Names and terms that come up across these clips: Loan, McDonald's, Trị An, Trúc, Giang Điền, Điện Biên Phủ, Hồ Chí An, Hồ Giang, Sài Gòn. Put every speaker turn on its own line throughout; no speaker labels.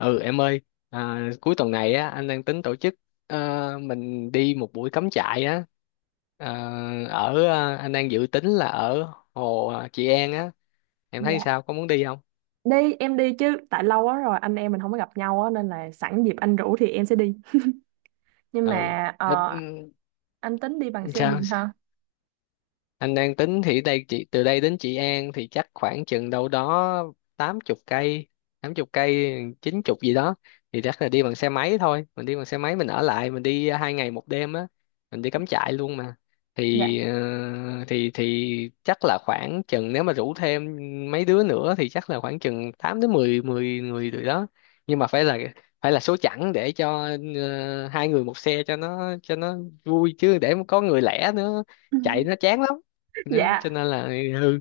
Ừ em ơi, à, cuối tuần này á anh đang tính tổ chức mình đi một buổi cắm trại á. Ờ, anh đang dự tính là ở hồ, à, Trị An á, em thấy
Dạ.
sao, có muốn đi không?
Đi em đi chứ tại lâu quá rồi anh em mình không có gặp nhau á, nên là sẵn dịp anh rủ thì em sẽ đi. Nhưng
Ừ.
mà
Đó, ừ,
anh tính đi bằng xe
sao
gì hả?
anh đang tính thì đây chị từ đây đến Trị An thì chắc khoảng chừng đâu đó 80 cây, tám chục cây 90 gì đó, thì chắc là đi bằng xe máy thôi, mình đi bằng xe máy, mình ở lại, mình đi 2 ngày 1 đêm á, mình đi cắm trại luôn mà.
Dạ.
Thì ờ, thì thì chắc là khoảng chừng nếu mà rủ thêm mấy đứa nữa thì chắc là khoảng chừng 8 đến 10 10 người rồi đó, nhưng mà phải là, phải là số chẵn để cho, hai người một xe cho nó, vui, chứ để có người lẻ nữa chạy nó chán lắm. Đó cho
Dạ.
nên là, ừ,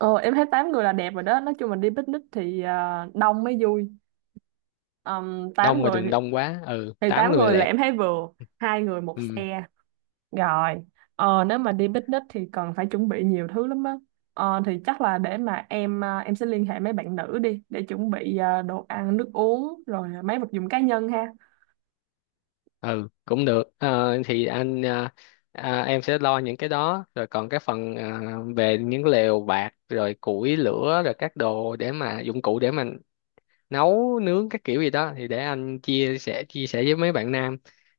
Ờ, em thấy 8 người là đẹp rồi đó, nói chung mình đi picnic thì đông mới vui. 8
đông mà
người thì
đừng đông quá, ừ tám
8
người là
người là
đẹp.
em thấy vừa, hai người một
Ừ,
xe. Rồi, nếu mà đi picnic thì cần phải chuẩn bị nhiều thứ lắm á. Ờ, thì chắc là để mà em sẽ liên hệ mấy bạn nữ đi để chuẩn bị đồ ăn, nước uống rồi mấy vật dụng cá nhân ha.
ừ cũng được. Ờ, thì anh, à, em sẽ lo những cái đó, rồi còn cái phần, à, về những lều bạt rồi củi lửa rồi các đồ để mà dụng cụ để mà nấu nướng các kiểu gì đó thì để anh chia sẻ với mấy bạn nam.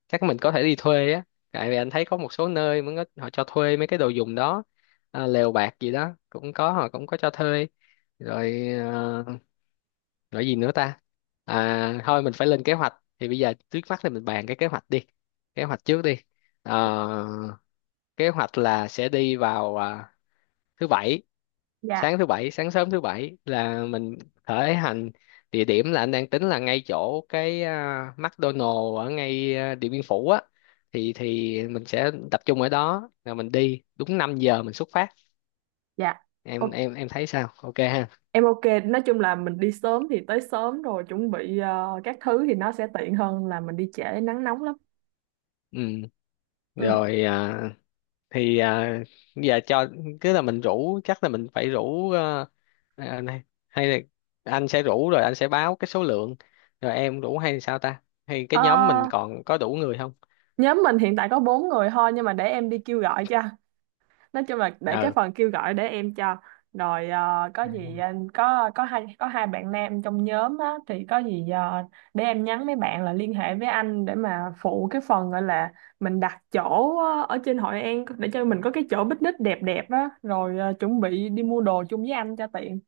Chắc mình có thể đi thuê á, tại vì anh thấy có một số nơi mới có, họ cho thuê mấy cái đồ dùng đó, à, lều bạt gì đó cũng có, họ cũng có cho thuê rồi. Ờ, Nói gì nữa ta? À, thôi mình phải lên kế hoạch. Thì bây giờ trước mắt thì mình bàn cái kế hoạch đi. Kế hoạch trước đi. Ờ, kế hoạch là sẽ đi vào, à, thứ bảy,
Dạ,
thứ bảy, sáng sớm thứ bảy là mình khởi hành. Địa điểm là anh đang tính là ngay chỗ cái, à, McDonald's ở ngay, à, Điện Biên Phủ á. Thì mình sẽ tập trung ở đó, là mình đi đúng 5 giờ mình xuất phát.
dạ.
Em
Ô,
em em thấy sao? Ok ha.
em ok, nói chung là mình đi sớm thì tới sớm rồi chuẩn bị các thứ thì nó sẽ tiện hơn là mình đi trễ nắng nóng lắm.
Ừ.
Ừ.
Rồi, à, thì, à, giờ cho cứ là mình rủ, chắc là mình phải rủ, à, này, hay là anh sẽ rủ rồi anh sẽ báo cái số lượng, rồi em rủ hay sao ta, hay cái
Ờ,
nhóm mình còn có đủ người không.
nhóm mình hiện tại có bốn người thôi, nhưng mà để em đi kêu gọi cho. Nói chung là để cái
Ừ.
phần kêu gọi để em cho. Rồi có gì anh có hai hai bạn nam trong nhóm á thì có gì để em nhắn mấy bạn là liên hệ với anh để mà phụ cái phần gọi là mình đặt chỗ ở trên Hội An để cho mình có cái chỗ picnic đẹp đẹp á, rồi chuẩn bị đi mua đồ chung với anh cho tiện.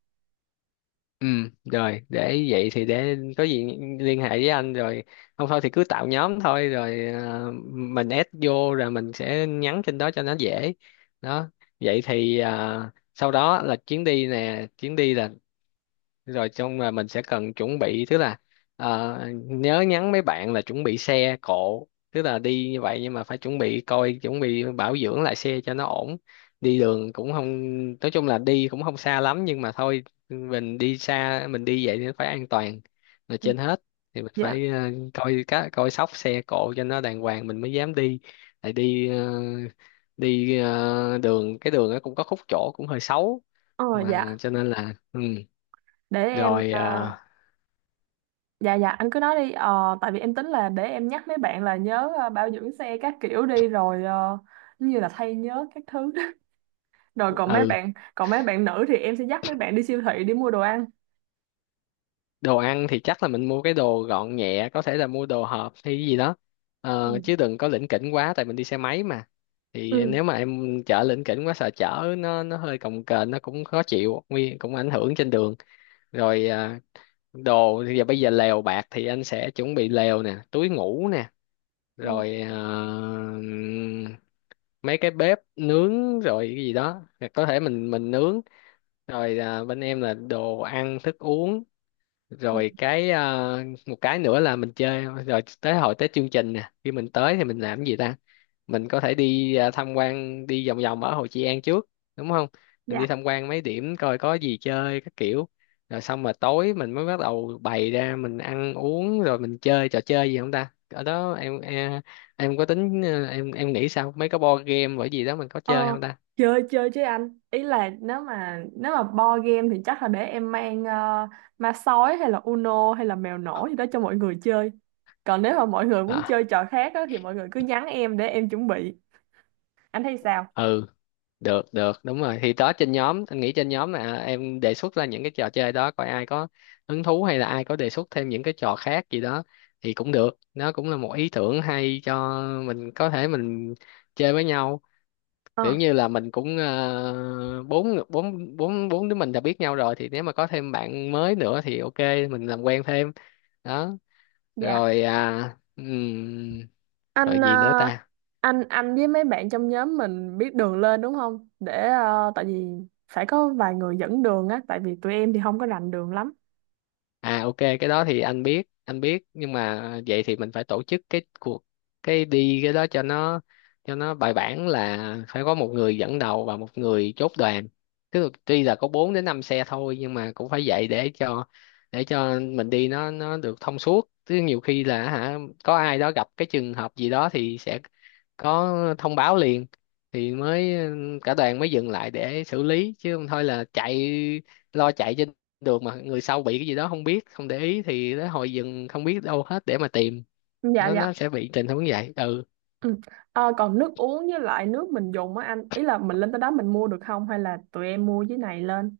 Ừ rồi, để vậy thì để có gì liên hệ với anh, rồi không thôi thì cứ tạo nhóm thôi rồi, mình add vô rồi mình sẽ nhắn trên đó cho nó dễ. Đó, vậy thì, à, sau đó là chuyến đi nè, chuyến đi là rồi trong là mình sẽ cần chuẩn bị, tức là, nhớ nhắn mấy bạn là chuẩn bị xe cộ, tức là đi như vậy nhưng mà phải chuẩn bị coi, chuẩn bị bảo dưỡng lại xe cho nó ổn. Đi đường cũng không, nói chung là đi cũng không xa lắm, nhưng mà thôi mình đi xa, mình đi vậy thì phải an toàn là trên hết. Thì mình
Dạ.
phải, coi cá coi sóc xe cộ cho nó đàng hoàng mình mới dám đi. Lại đi, đi, đường cái đường nó cũng có khúc chỗ cũng hơi xấu,
ờ
mà
dạ
cho nên là ừ.
để em
Rồi,
ờ,
à,
Dạ, dạ, anh cứ nói đi. Ờ, tại vì em tính là để em nhắc mấy bạn là nhớ bảo dưỡng xe các kiểu đi, rồi như là thay nhớ các thứ. Rồi
ừ,
còn mấy bạn nữ thì em sẽ dắt mấy bạn đi siêu thị đi mua đồ ăn.
đồ ăn thì chắc là mình mua cái đồ gọn nhẹ, có thể là mua đồ hộp hay cái gì đó.
ừ
Ờ, chứ đừng có lỉnh kỉnh quá tại mình đi xe máy mà, thì
ừ
nếu mà em chở lỉnh kỉnh quá sợ chở nó hơi cồng kềnh, nó cũng khó chịu, nguy cũng ảnh hưởng trên đường. Rồi, à, đồ thì giờ, bây giờ lều bạt thì anh sẽ chuẩn bị lều nè, túi ngủ nè,
ừ
rồi, à, mấy cái bếp nướng rồi cái gì đó, có thể mình nướng. Rồi, à, bên em là đồ ăn thức uống.
ừ.
Rồi cái, một cái nữa là mình chơi rồi tới hồi tới chương trình nè, khi mình tới thì mình làm cái gì ta. Mình có thể đi, tham quan đi vòng vòng ở Hồ Chí An trước, đúng không? Mình đi
Dạ.
tham quan mấy điểm coi có gì chơi các kiểu, rồi xong mà tối mình mới bắt đầu bày ra mình ăn uống, rồi mình chơi trò chơi gì không ta ở đó. Em có tính, em nghĩ sao mấy cái board game bởi gì đó mình có
Ờ,
chơi không ta.
chơi chơi chứ anh. Ý là nếu mà board game thì chắc là để em mang ma sói hay là Uno hay là mèo nổ gì đó cho mọi người chơi. Còn nếu mà mọi người muốn
À,
chơi trò khác á, thì mọi người cứ nhắn em để em chuẩn bị. Anh thấy sao?
ừ, được được đúng rồi, thì đó trên nhóm anh nghĩ, trên nhóm là em đề xuất ra những cái trò chơi đó, coi ai có hứng thú, hay là ai có đề xuất thêm những cái trò khác gì đó thì cũng được, nó cũng là một ý tưởng hay cho mình có thể chơi với nhau,
ờ
kiểu như là mình cũng, bốn bốn bốn bốn đứa mình đã biết nhau rồi, thì nếu mà có thêm bạn mới nữa thì ok, mình làm quen thêm. Đó,
dạ
rồi, à, rồi
anh ờ,
gì nữa ta.
anh với mấy bạn trong nhóm mình biết đường lên đúng không, để tại vì phải có vài người dẫn đường á, tại vì tụi em thì không có rành đường lắm.
À ok, cái đó thì anh biết nhưng mà vậy thì mình phải tổ chức cái cuộc, cái đi cái đó cho nó, bài bản là phải có một người dẫn đầu và một người chốt đoàn, tức là tuy là có 4 đến 5 xe thôi nhưng mà cũng phải vậy để cho, mình đi nó được thông suốt, chứ nhiều khi là hả, có ai đó gặp cái trường hợp gì đó thì sẽ có thông báo liền, thì mới cả đoàn mới dừng lại để xử lý, chứ không thôi là chạy lo chạy trên được, mà người sau bị cái gì đó không biết, không để ý thì nó hồi dừng không biết đâu hết để mà tìm,
Dạ,
nó
dạ.
sẽ bị tình huống vậy, ừ.
Ừ. Ờ, còn nước uống với lại nước mình dùng á anh, ý là mình lên tới đó mình mua được không, hay là tụi em mua dưới này lên,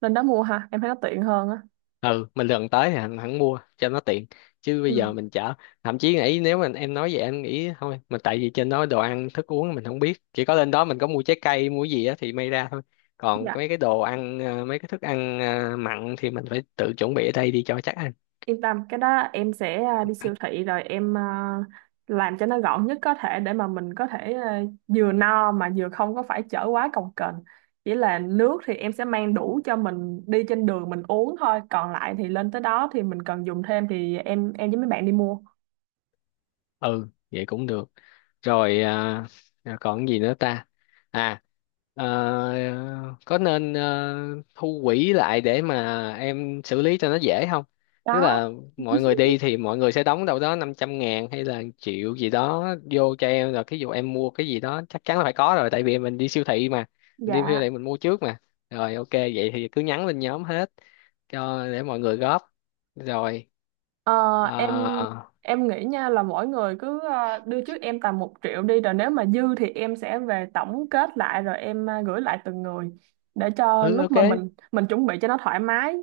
lên đó mua ha, em thấy nó tiện hơn á.
Ừ, mình lần tới thì hẳn hẳn mua cho nó tiện, chứ bây giờ
Ừ.
mình chở thậm chí nghĩ nếu mà em nói vậy em nghĩ thôi, mà tại vì trên đó đồ ăn thức uống mình không biết, chỉ có lên đó mình có mua trái cây mua gì á thì may ra thôi, còn
Dạ.
mấy cái đồ ăn, mấy cái thức ăn, mặn thì mình phải tự chuẩn bị ở đây đi cho chắc ăn.
Yên tâm, cái đó em sẽ đi siêu thị rồi làm cho nó gọn nhất có thể để mà mình có thể vừa no mà vừa không có phải chở quá cồng kềnh. Chỉ là nước thì em sẽ mang đủ cho mình đi trên đường mình uống thôi, còn lại thì lên tới đó thì mình cần dùng thêm thì em với mấy bạn đi mua.
Ừ vậy cũng được. Rồi, à, à, còn gì nữa ta. À, ờ, có nên, thu quỹ lại để mà em xử lý cho nó dễ không, tức
Đó,
là mọi người đi thì mọi người sẽ đóng đâu đó 500.000 hay là triệu gì đó vô cho em, là ví dụ em mua cái gì đó chắc chắn là phải có rồi tại vì mình đi siêu thị mà, mình đi siêu
dạ.
thị mình mua trước mà. Rồi ok, vậy thì cứ nhắn lên nhóm hết cho để mọi người góp. Rồi.
Ờ,
Ờ,
em em nghĩ nha là mỗi người cứ đưa trước em tầm một triệu đi, rồi nếu mà dư thì em sẽ về tổng kết lại rồi em gửi lại từng người để cho
ừ
lúc
ok,
mà mình chuẩn bị cho nó thoải mái,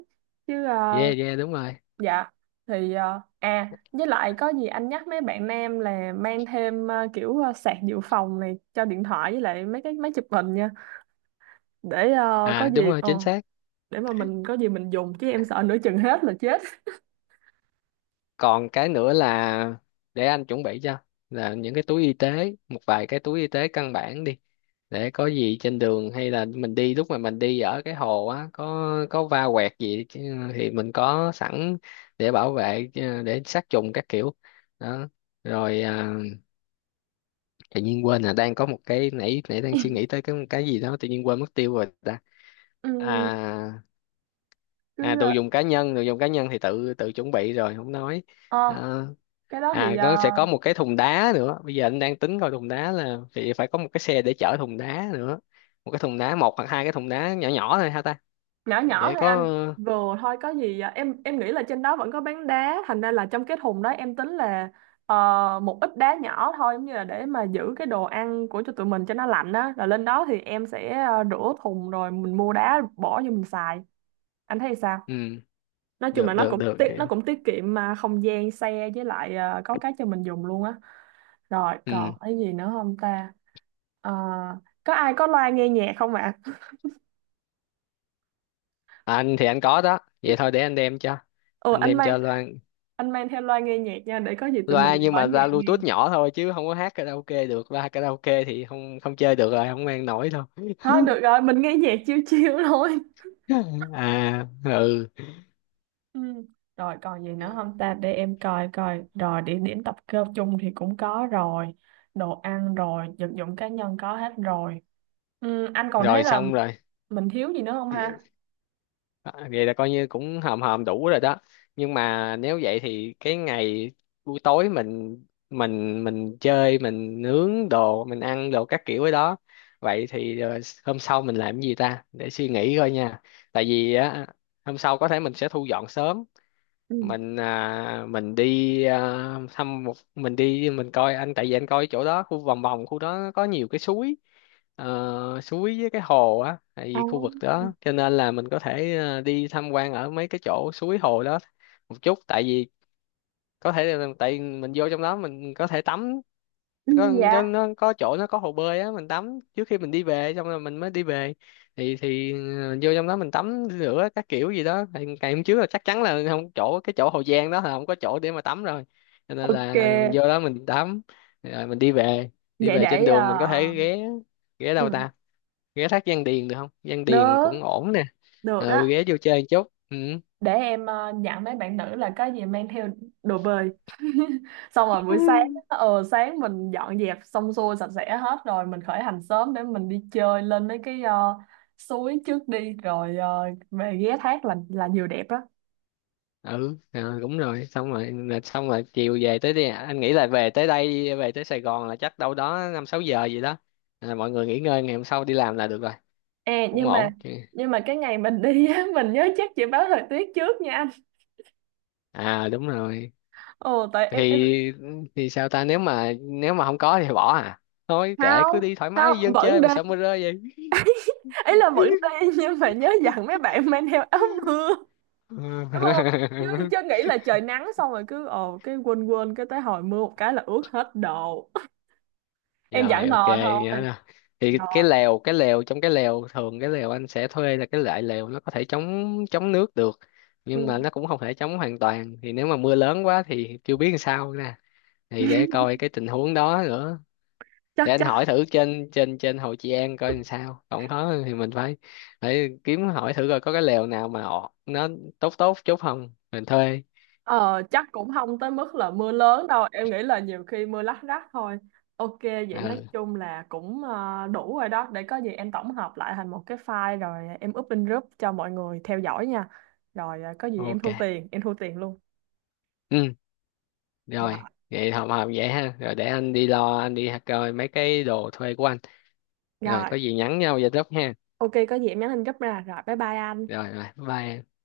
chứ
yeah
ờ,
yeah đúng rồi.
dạ. Thì với lại có gì anh nhắc mấy bạn nam là mang thêm kiểu sạc dự phòng này cho điện thoại với lại mấy cái máy chụp hình nha, để
À đúng rồi chính xác.
để mà mình có gì mình dùng, chứ em sợ nửa chừng hết là chết.
Còn cái nữa là để anh chuẩn bị cho, là những cái túi y tế, một vài cái túi y tế căn bản đi, để có gì trên đường hay là mình đi, lúc mà mình đi ở cái hồ á có va quẹt gì chứ, thì mình có sẵn để bảo vệ, để sát trùng các kiểu. Đó, rồi, à, tự nhiên quên là đang có một cái, nãy nãy đang suy nghĩ tới cái gì đó tự nhiên quên mất tiêu rồi ta.
Ừm,
À.
cứ
À, đồ
ờ,
dùng cá nhân, đồ dùng cá nhân thì tự tự chuẩn bị rồi không nói.
ờ, cái đó thì
À, nó sẽ có một cái thùng đá nữa, bây giờ anh đang tính coi thùng đá là thì phải có một cái xe để chở thùng đá nữa. Một cái thùng đá, một hoặc hai cái thùng đá nhỏ nhỏ thôi ha ta.
nhỏ nhỏ
Để
thôi anh,
có,
vừa thôi có gì à? Em nghĩ là trên đó vẫn có bán đá, thành ra là trong cái thùng đó em tính là ờ, một ít đá nhỏ thôi, giống như là để mà giữ cái đồ ăn của cho tụi mình cho nó lạnh á, rồi lên đó thì em sẽ rửa thùng rồi mình mua đá bỏ vô mình xài. Anh thấy sao?
ừ,
Nói chung là
được được được.
nó cũng tiết kiệm mà không gian xe với lại có cái cho mình dùng luôn á. Rồi còn
Ừ,
cái gì nữa không ta? Ờ, có ai có loa nghe nhạc không ạ?
à, anh thì anh có đó, vậy thôi để anh đem cho,
Ừ,
anh
anh
đem
mang,
cho Loan.
anh mang theo loa nghe nhạc nha để có gì tụi
Loa
mình
nhưng
mở
mà
nhạc
ra
nghe.
Bluetooth nhỏ thôi chứ không có hát karaoke được, loa karaoke thì không, không chơi được rồi, không mang nổi đâu.
Thôi được rồi mình nghe nhạc chiêu chiêu thôi.
à ừ,
Ừ. Rồi còn gì nữa không ta, để em coi coi. Rồi địa điểm tập cơ chung thì cũng có rồi, đồ ăn rồi vật dụng cá nhân có hết rồi. Ừ, anh còn
rồi
thấy là
xong rồi.
mình thiếu gì nữa không ha?
À, vậy là coi như cũng hòm hòm đủ rồi đó, nhưng mà nếu vậy thì cái ngày, buổi tối mình, mình chơi mình nướng đồ mình ăn đồ các kiểu ở đó, vậy thì, hôm sau mình làm cái gì ta để suy nghĩ coi nha, tại vì á hôm sau có thể mình sẽ thu dọn sớm,
Ừ.
mình, à, mình đi, à, thăm một mình đi mình coi, anh tại vì anh coi chỗ đó khu vòng vòng khu đó có nhiều cái suối, suối với cái hồ á, tại
À.
vì khu vực đó cho nên là mình có thể, à, đi tham quan ở mấy cái chỗ suối hồ đó một chút, tại vì có thể là tại mình vô trong đó mình có thể tắm,
Ừ,
có cho
dạ
nó có chỗ nó có hồ bơi á, mình tắm trước khi mình đi về xong rồi mình mới đi về. Thì mình vô trong đó mình tắm rửa các kiểu gì đó, thì ngày hôm trước là chắc chắn là không chỗ cái chỗ Hồ Giang đó là không có chỗ để mà tắm rồi, cho nên
ok.
là mình vô đó mình tắm rồi mình đi về. Đi
Vậy
về trên
để
đường mình có thể ghé, ghé đâu
ừ.
ta, ghé thác Giang Điền được không, Giang Điền
Đớ
cũng ổn nè.
được
Ừ
á,
ghé vô chơi một chút, ừ
để em dặn mấy bạn nữ là có gì mang theo đồ bơi. Xong rồi buổi sáng, sáng mình dọn dẹp xong xuôi sạch sẽ hết rồi mình khởi hành sớm để mình đi chơi lên mấy cái suối trước đi, rồi về ghé thác là nhiều đẹp đó.
ừ, à, đúng rồi xong rồi, là xong rồi chiều về tới đây, anh nghĩ là về tới đây về tới Sài Gòn là chắc đâu đó 5-6 giờ gì đó, là mọi người nghỉ ngơi ngày hôm sau đi làm là được rồi,
Ê,
cũng
nhưng mà
ổn chứ.
nhưng mà cái ngày mình đi á, mình nhớ chắc chị báo thời tiết trước nha anh.
À đúng rồi.
Ồ tại em
Thì thì sao ta, nếu mà không có thì bỏ à, thôi kệ cứ
Không,
đi thoải
không,
mái, dân
vẫn
chơi
đi,
mà sợ mưa rơi vậy.
ý là vẫn đi, nhưng mà nhớ dặn mấy bạn mang theo áo mưa đúng không? Chứ chứ nghĩ là trời nắng xong rồi cứ ồ cái quên quên cái tới hồi mưa một cái là ướt hết đồ. Em
rồi
giảng
ok,
hò
nhớ
thôi.
nè, thì
Dạ.
cái lèo, cái lèo trong cái lèo thường, cái lèo anh sẽ thuê là cái loại lèo nó có thể chống chống nước được, nhưng mà
Ừ.
nó cũng không thể chống hoàn toàn, thì nếu mà mưa lớn quá thì chưa biết làm sao nè, thì để coi cái tình huống đó nữa.
chắc
Để anh hỏi
Chắc
thử trên trên trên Hồ Chí An coi làm sao, còn đó thì mình phải, kiếm hỏi thử coi có cái lèo nào mà nó tốt tốt chút không mình thuê.
ờ, chắc cũng không tới mức là mưa lớn đâu, em nghĩ là nhiều khi mưa lác đác thôi. Ok, vậy nói
Ừ
chung là cũng đủ rồi đó, để có gì em tổng hợp lại thành một cái file rồi em up in group cho mọi người theo dõi nha. Rồi có gì
ok.
em thu tiền luôn.
Ừ, rồi
Dạ.
vậy học học vậy ha, rồi để anh đi lo, anh đi coi mấy cái đồ thuê của anh. Rồi
Rồi
có gì nhắn nhau vậy Trúc ha.
ok, có gì em nhắn tin group ra, rồi bye bye anh.
Rồi rồi bye em.